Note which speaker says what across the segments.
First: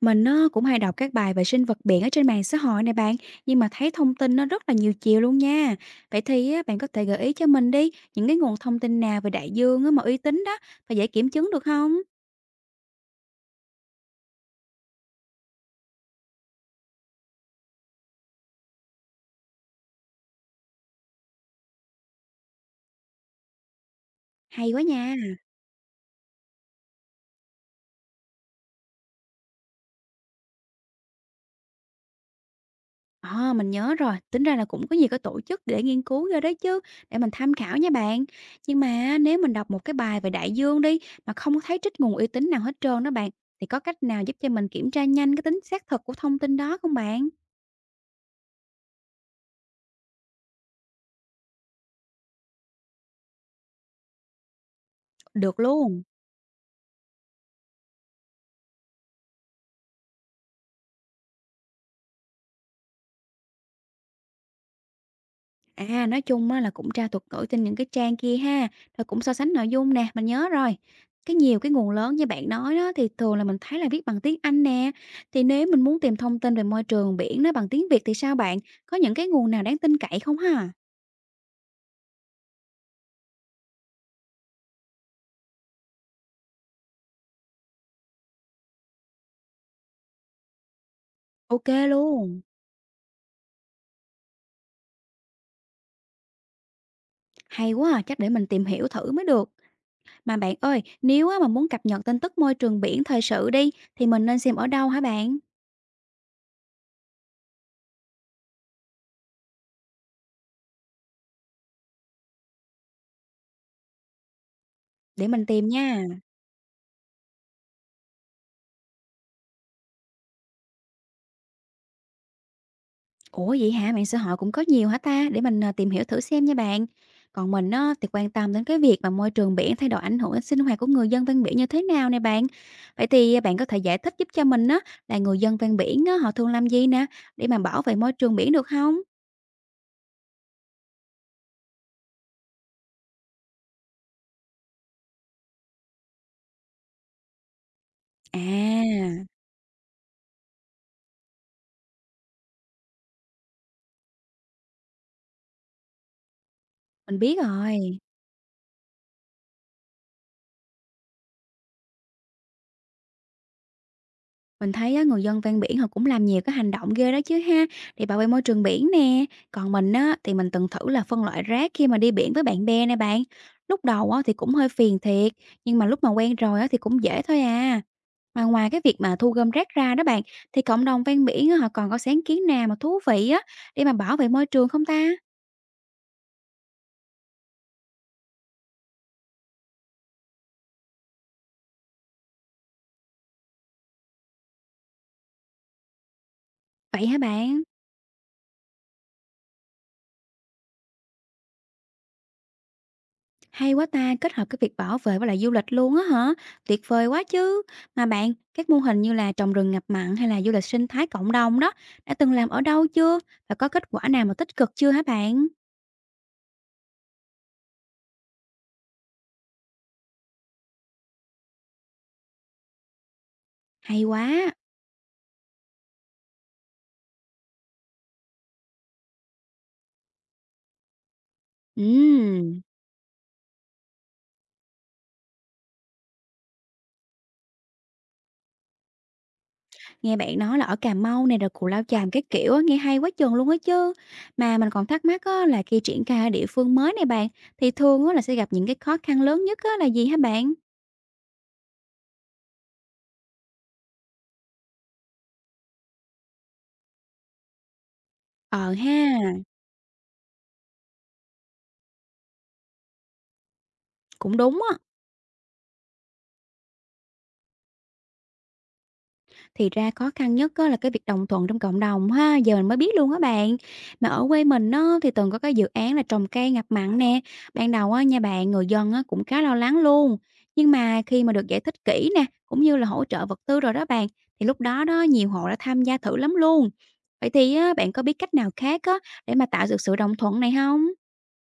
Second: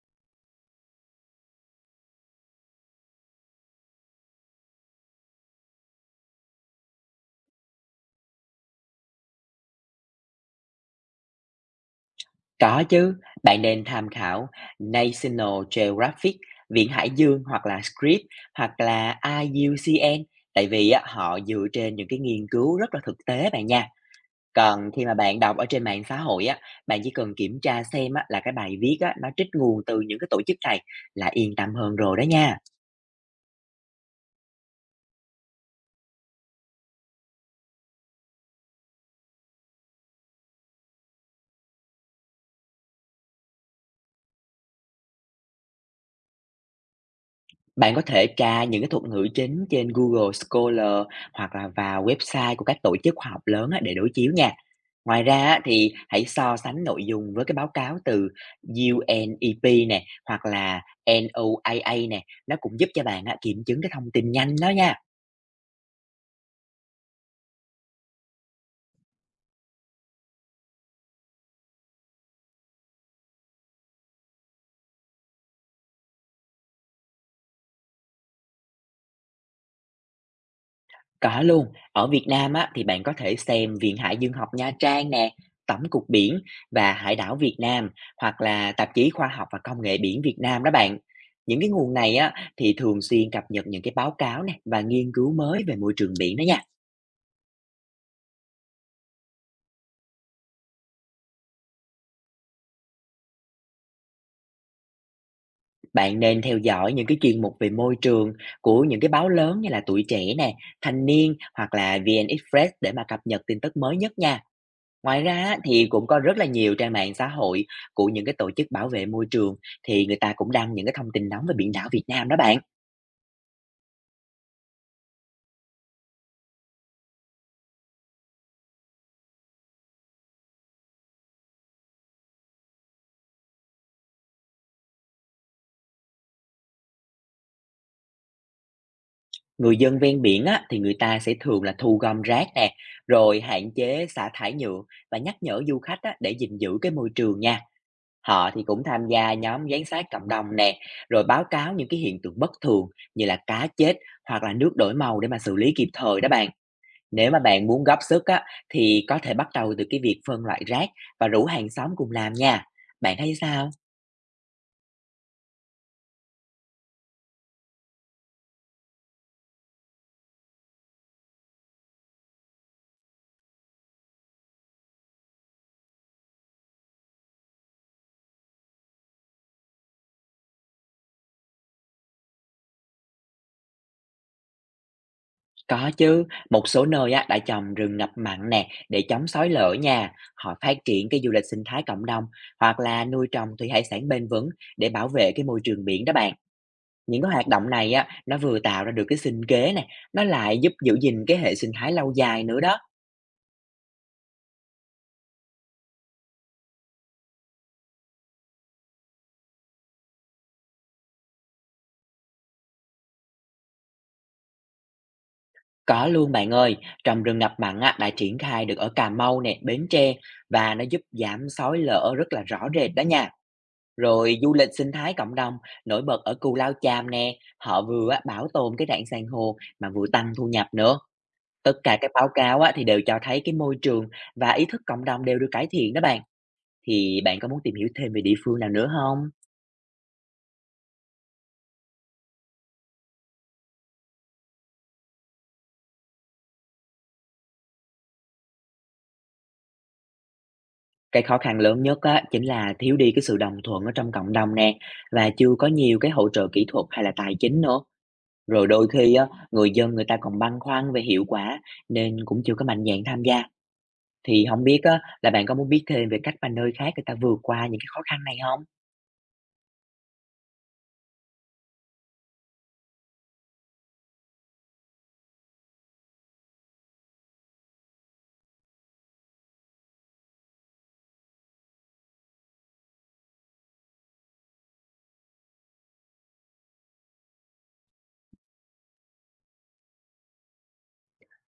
Speaker 1: Mình nó cũng hay đọc các bài về sinh vật biển ở trên mạng xã hội này bạn, nhưng mà thấy thông tin nó rất là nhiều chiều luôn nha. Vậy thì á, bạn có thể gợi ý cho mình đi những cái nguồn thông tin nào về đại dương á, mà uy tín đó và dễ kiểm chứng được không?
Speaker 2: Có chứ, bạn nên tham khảo National Geographic, Viện Hải Dương hoặc là Scripps hoặc là IUCN tại vì á, họ dựa trên những cái nghiên cứu rất là thực tế bạn nha.
Speaker 1: Hay quá
Speaker 2: Còn khi mà
Speaker 1: nha.
Speaker 2: bạn đọc ở trên mạng xã hội á, bạn chỉ cần kiểm tra xem á, là cái bài viết á, nó trích nguồn từ những cái tổ chức này là yên tâm hơn rồi đó nha.
Speaker 1: À, mình nhớ rồi, tính ra là cũng có nhiều cái tổ chức để nghiên cứu ra đấy chứ, để mình tham khảo nha bạn. Nhưng mà nếu mình đọc một cái bài về đại dương đi mà không có thấy trích nguồn uy tín nào hết trơn đó bạn, thì có cách nào giúp cho mình kiểm tra nhanh cái tính xác thực của thông tin đó không bạn?
Speaker 2: Bạn có thể tra những cái thuật ngữ chính trên Google Scholar hoặc là vào website của các tổ chức khoa học lớn á, để đối chiếu nha. Ngoài ra
Speaker 1: Được
Speaker 2: á, thì
Speaker 1: luôn.
Speaker 2: hãy so sánh nội dung với cái báo cáo từ UNEP nè hoặc là NOAA nè, nó cũng giúp cho bạn á, kiểm chứng cái thông tin nhanh đó nha.
Speaker 1: À, nói chung á là cũng tra thuật ngữ trên những cái trang kia ha, rồi cũng so sánh nội dung nè, mình nhớ rồi. Cái nhiều cái nguồn lớn như bạn nói đó thì thường là mình thấy là viết bằng tiếng Anh nè. Thì nếu mình muốn tìm thông tin về môi trường biển nó bằng tiếng Việt thì sao bạn? Có những cái nguồn nào đáng tin cậy không ha?
Speaker 2: Có luôn, ở Việt Nam á, thì bạn có thể xem Viện Hải dương học Nha Trang nè, tổng cục biển và Hải đảo Việt Nam hoặc là tạp chí Khoa học và Công nghệ biển Việt Nam đó bạn. Những
Speaker 1: Ok
Speaker 2: cái nguồn này á,
Speaker 1: luôn.
Speaker 2: thì thường xuyên cập nhật những cái báo cáo này và nghiên cứu mới về môi trường biển đó nha.
Speaker 1: Hay quá, à, chắc để mình tìm hiểu thử mới được. Mà bạn ơi, nếu á mà muốn cập nhật tin tức môi trường biển thời sự đi thì mình nên xem ở đâu hả bạn?
Speaker 2: Bạn nên theo dõi những cái chuyên mục về môi trường của những cái báo lớn như là Tuổi Trẻ nè, Thanh Niên hoặc là VN Express để mà cập nhật tin tức mới nhất nha. Ngoài
Speaker 1: Để
Speaker 2: ra
Speaker 1: mình
Speaker 2: á,
Speaker 1: tìm
Speaker 2: thì
Speaker 1: nha.
Speaker 2: cũng có rất là nhiều trang mạng xã hội của những cái tổ chức bảo vệ môi trường thì người ta cũng đăng những cái thông tin nóng về biển đảo Việt Nam đó bạn.
Speaker 1: Ủa vậy hả? Mạng xã hội cũng có nhiều hả ta? Để mình, tìm hiểu thử xem nha bạn. Còn mình á, thì quan tâm đến cái việc mà môi trường biển thay đổi ảnh hưởng đến sinh hoạt của người dân ven biển như thế nào nè bạn. Vậy thì à, bạn có thể giải thích giúp cho mình á, là người dân ven biển á, họ thường làm gì nè, để mà bảo vệ môi trường biển được không?
Speaker 2: Người dân ven biển á, thì người ta sẽ thường là thu gom rác nè, rồi hạn chế xả thải nhựa và nhắc nhở du khách á, để gìn giữ cái môi trường nha. Họ thì cũng tham
Speaker 1: À,
Speaker 2: gia nhóm giám sát cộng đồng nè, rồi báo cáo những cái hiện tượng bất thường như là cá chết hoặc là nước đổi màu để mà xử lý kịp thời đó bạn.
Speaker 1: mình
Speaker 2: Nếu
Speaker 1: biết
Speaker 2: mà bạn muốn góp
Speaker 1: rồi.
Speaker 2: sức á, thì có thể bắt đầu từ cái việc phân loại rác và rủ hàng xóm cùng làm nha. Bạn thấy sao?
Speaker 1: Mình thấy á, người dân ven biển họ cũng làm nhiều cái hành động ghê đó chứ ha, để bảo vệ môi trường biển nè. Còn mình á, thì mình từng thử là phân loại rác khi mà đi biển với bạn bè nè bạn. Lúc đầu á, thì cũng hơi phiền thiệt, nhưng mà lúc mà quen rồi á, thì cũng dễ thôi à. Mà ngoài cái việc mà thu gom rác ra đó bạn, thì cộng đồng ven biển á, họ còn có sáng kiến nào mà thú vị á, để mà bảo vệ môi trường không ta?
Speaker 2: Có chứ, một số nơi á, đã trồng rừng ngập mặn nè để chống xói lở nha. Họ phát triển cái du lịch sinh thái cộng đồng hoặc là nuôi trồng thủy hải sản bền vững để bảo vệ cái môi trường biển đó bạn.
Speaker 1: Vậy hả
Speaker 2: Những cái hoạt
Speaker 1: bạn?
Speaker 2: động này á, nó vừa tạo ra được cái sinh kế nè, nó lại giúp giữ gìn cái hệ sinh thái lâu dài nữa đó.
Speaker 1: Hay quá ta, kết hợp cái việc bảo vệ với lại du lịch luôn á hả? Tuyệt vời quá chứ. Mà bạn, các mô hình như là trồng rừng ngập mặn hay là du lịch sinh thái cộng đồng đó, đã từng làm ở đâu chưa? Và có kết quả nào mà tích cực chưa hả bạn?
Speaker 2: Có luôn bạn ơi, trồng rừng ngập mặn á, đã triển khai được ở Cà Mau nè, Bến Tre và nó giúp giảm sói lở rất là rõ rệt đó nha.
Speaker 1: Hay
Speaker 2: Rồi du
Speaker 1: quá.
Speaker 2: lịch sinh thái cộng đồng nổi bật ở Cù Lao Chàm nè, họ vừa á, bảo tồn cái rạn san hô mà vừa tăng thu nhập nữa. Tất cả các báo
Speaker 1: Ừm,
Speaker 2: cáo á, thì đều cho thấy cái môi trường và ý thức cộng đồng đều được cải thiện đó bạn. Thì bạn có muốn tìm hiểu thêm về địa phương nào nữa không?
Speaker 1: nghe bạn nói là ở Cà Mau này rồi Cù Lao Chàm cái kiểu á, nghe hay quá chừng luôn á chứ. Mà mình còn thắc mắc á, là khi triển khai ở địa phương mới này bạn, thì thường á, là sẽ gặp những cái khó khăn lớn nhất á, là gì hả bạn?
Speaker 2: Cái khó khăn lớn nhất á, chính là thiếu đi cái sự đồng thuận ở trong cộng đồng nè và chưa có nhiều cái hỗ trợ kỹ thuật hay là tài chính nữa. Rồi
Speaker 1: Ờ
Speaker 2: đôi khi á,
Speaker 1: ha,
Speaker 2: người ta còn băn khoăn về hiệu quả nên cũng chưa có mạnh dạn tham gia.
Speaker 1: cũng
Speaker 2: Thì
Speaker 1: đúng
Speaker 2: không
Speaker 1: á.
Speaker 2: biết á, là bạn có muốn biết thêm về cách mà nơi khác người ta vượt qua những cái khó khăn này không?
Speaker 1: Thì ra khó khăn nhất á là cái việc đồng thuận trong cộng đồng ha, giờ mình mới biết luôn á bạn. Mà ở quê mình á thì từng có cái dự án là trồng cây ngập mặn nè, ban đầu á nha bạn, người dân á cũng khá lo lắng luôn. Nhưng mà khi mà được giải thích kỹ nè, cũng như là hỗ trợ vật tư rồi đó bạn, thì lúc đó đó nhiều hộ đã tham gia thử lắm luôn. Vậy thì á, bạn có biết cách nào khác á để mà tạo được sự đồng thuận này không?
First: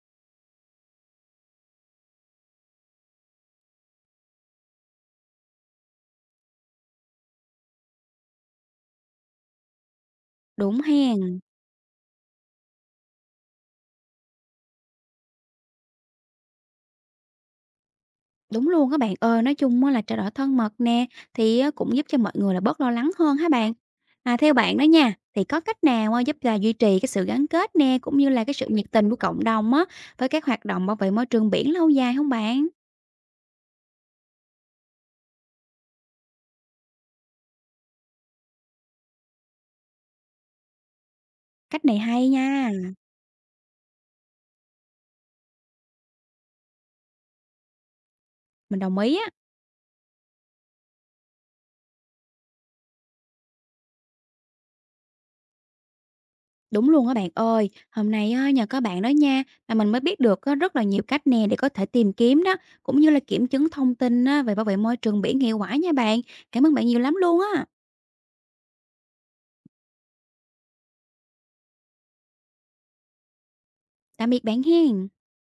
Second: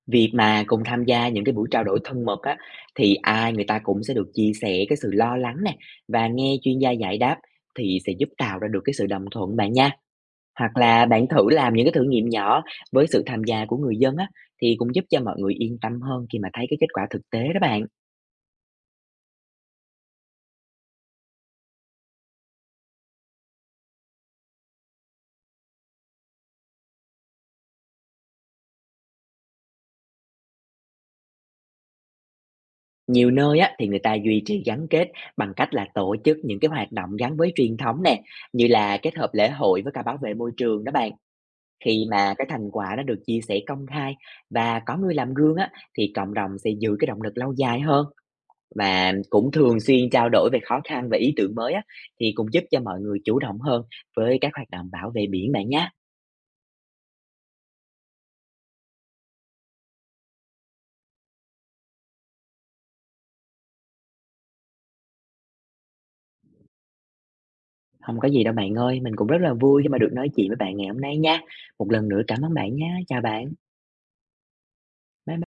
Speaker 2: Việc mà cùng tham gia những cái buổi trao đổi thân mật á, thì ai người ta cũng sẽ được chia sẻ cái sự lo lắng nè, và nghe chuyên gia giải đáp thì sẽ giúp tạo ra được cái sự đồng thuận bạn nha. Hoặc
Speaker 1: Đúng
Speaker 2: là
Speaker 1: ha.
Speaker 2: bạn thử làm những cái thử nghiệm nhỏ với sự tham gia của người dân á, thì cũng giúp cho mọi người yên tâm hơn khi mà thấy cái kết quả thực tế đó bạn.
Speaker 1: Đúng luôn các bạn ơi, nói chung á là trao đổi thân mật nè, thì á cũng giúp cho mọi người là bớt lo lắng hơn há bạn. Mà theo bạn đó nha, thì có cách nào á giúp là duy trì cái sự gắn kết nè, cũng như là cái sự nhiệt tình của cộng đồng á, với các hoạt động bảo vệ môi trường biển lâu dài không bạn?
Speaker 2: Nhiều nơi á, thì người ta duy trì gắn kết bằng cách là tổ chức những cái hoạt động gắn với truyền thống nè, như là kết hợp lễ hội với cả bảo vệ môi trường đó bạn.
Speaker 1: Cách này
Speaker 2: Khi
Speaker 1: hay
Speaker 2: mà cái thành
Speaker 1: nha,
Speaker 2: quả nó được chia sẻ công khai và có người làm gương á, thì cộng đồng sẽ giữ cái động lực lâu dài hơn.
Speaker 1: mình đồng
Speaker 2: Và
Speaker 1: ý á.
Speaker 2: cũng thường xuyên trao đổi về khó khăn và ý tưởng mới á, thì cũng giúp cho mọi người chủ động hơn với các hoạt động bảo vệ biển bạn nhé.
Speaker 1: Đúng luôn các bạn ơi, hôm nay á nhờ các bạn đó nha, mà mình mới biết được á rất là nhiều cách nè để có thể tìm kiếm đó, cũng như là kiểm chứng thông tin á về bảo vệ môi trường biển hiệu quả nha bạn. Cảm ơn bạn nhiều lắm luôn á.
Speaker 2: Không có gì đâu bạn ơi, mình cũng rất là vui khi mà được nói chuyện với bạn ngày hôm nay nha. Một lần nữa cảm ơn bạn nha, chào bạn,
Speaker 1: Tạm biệt bạn hen.
Speaker 2: bye.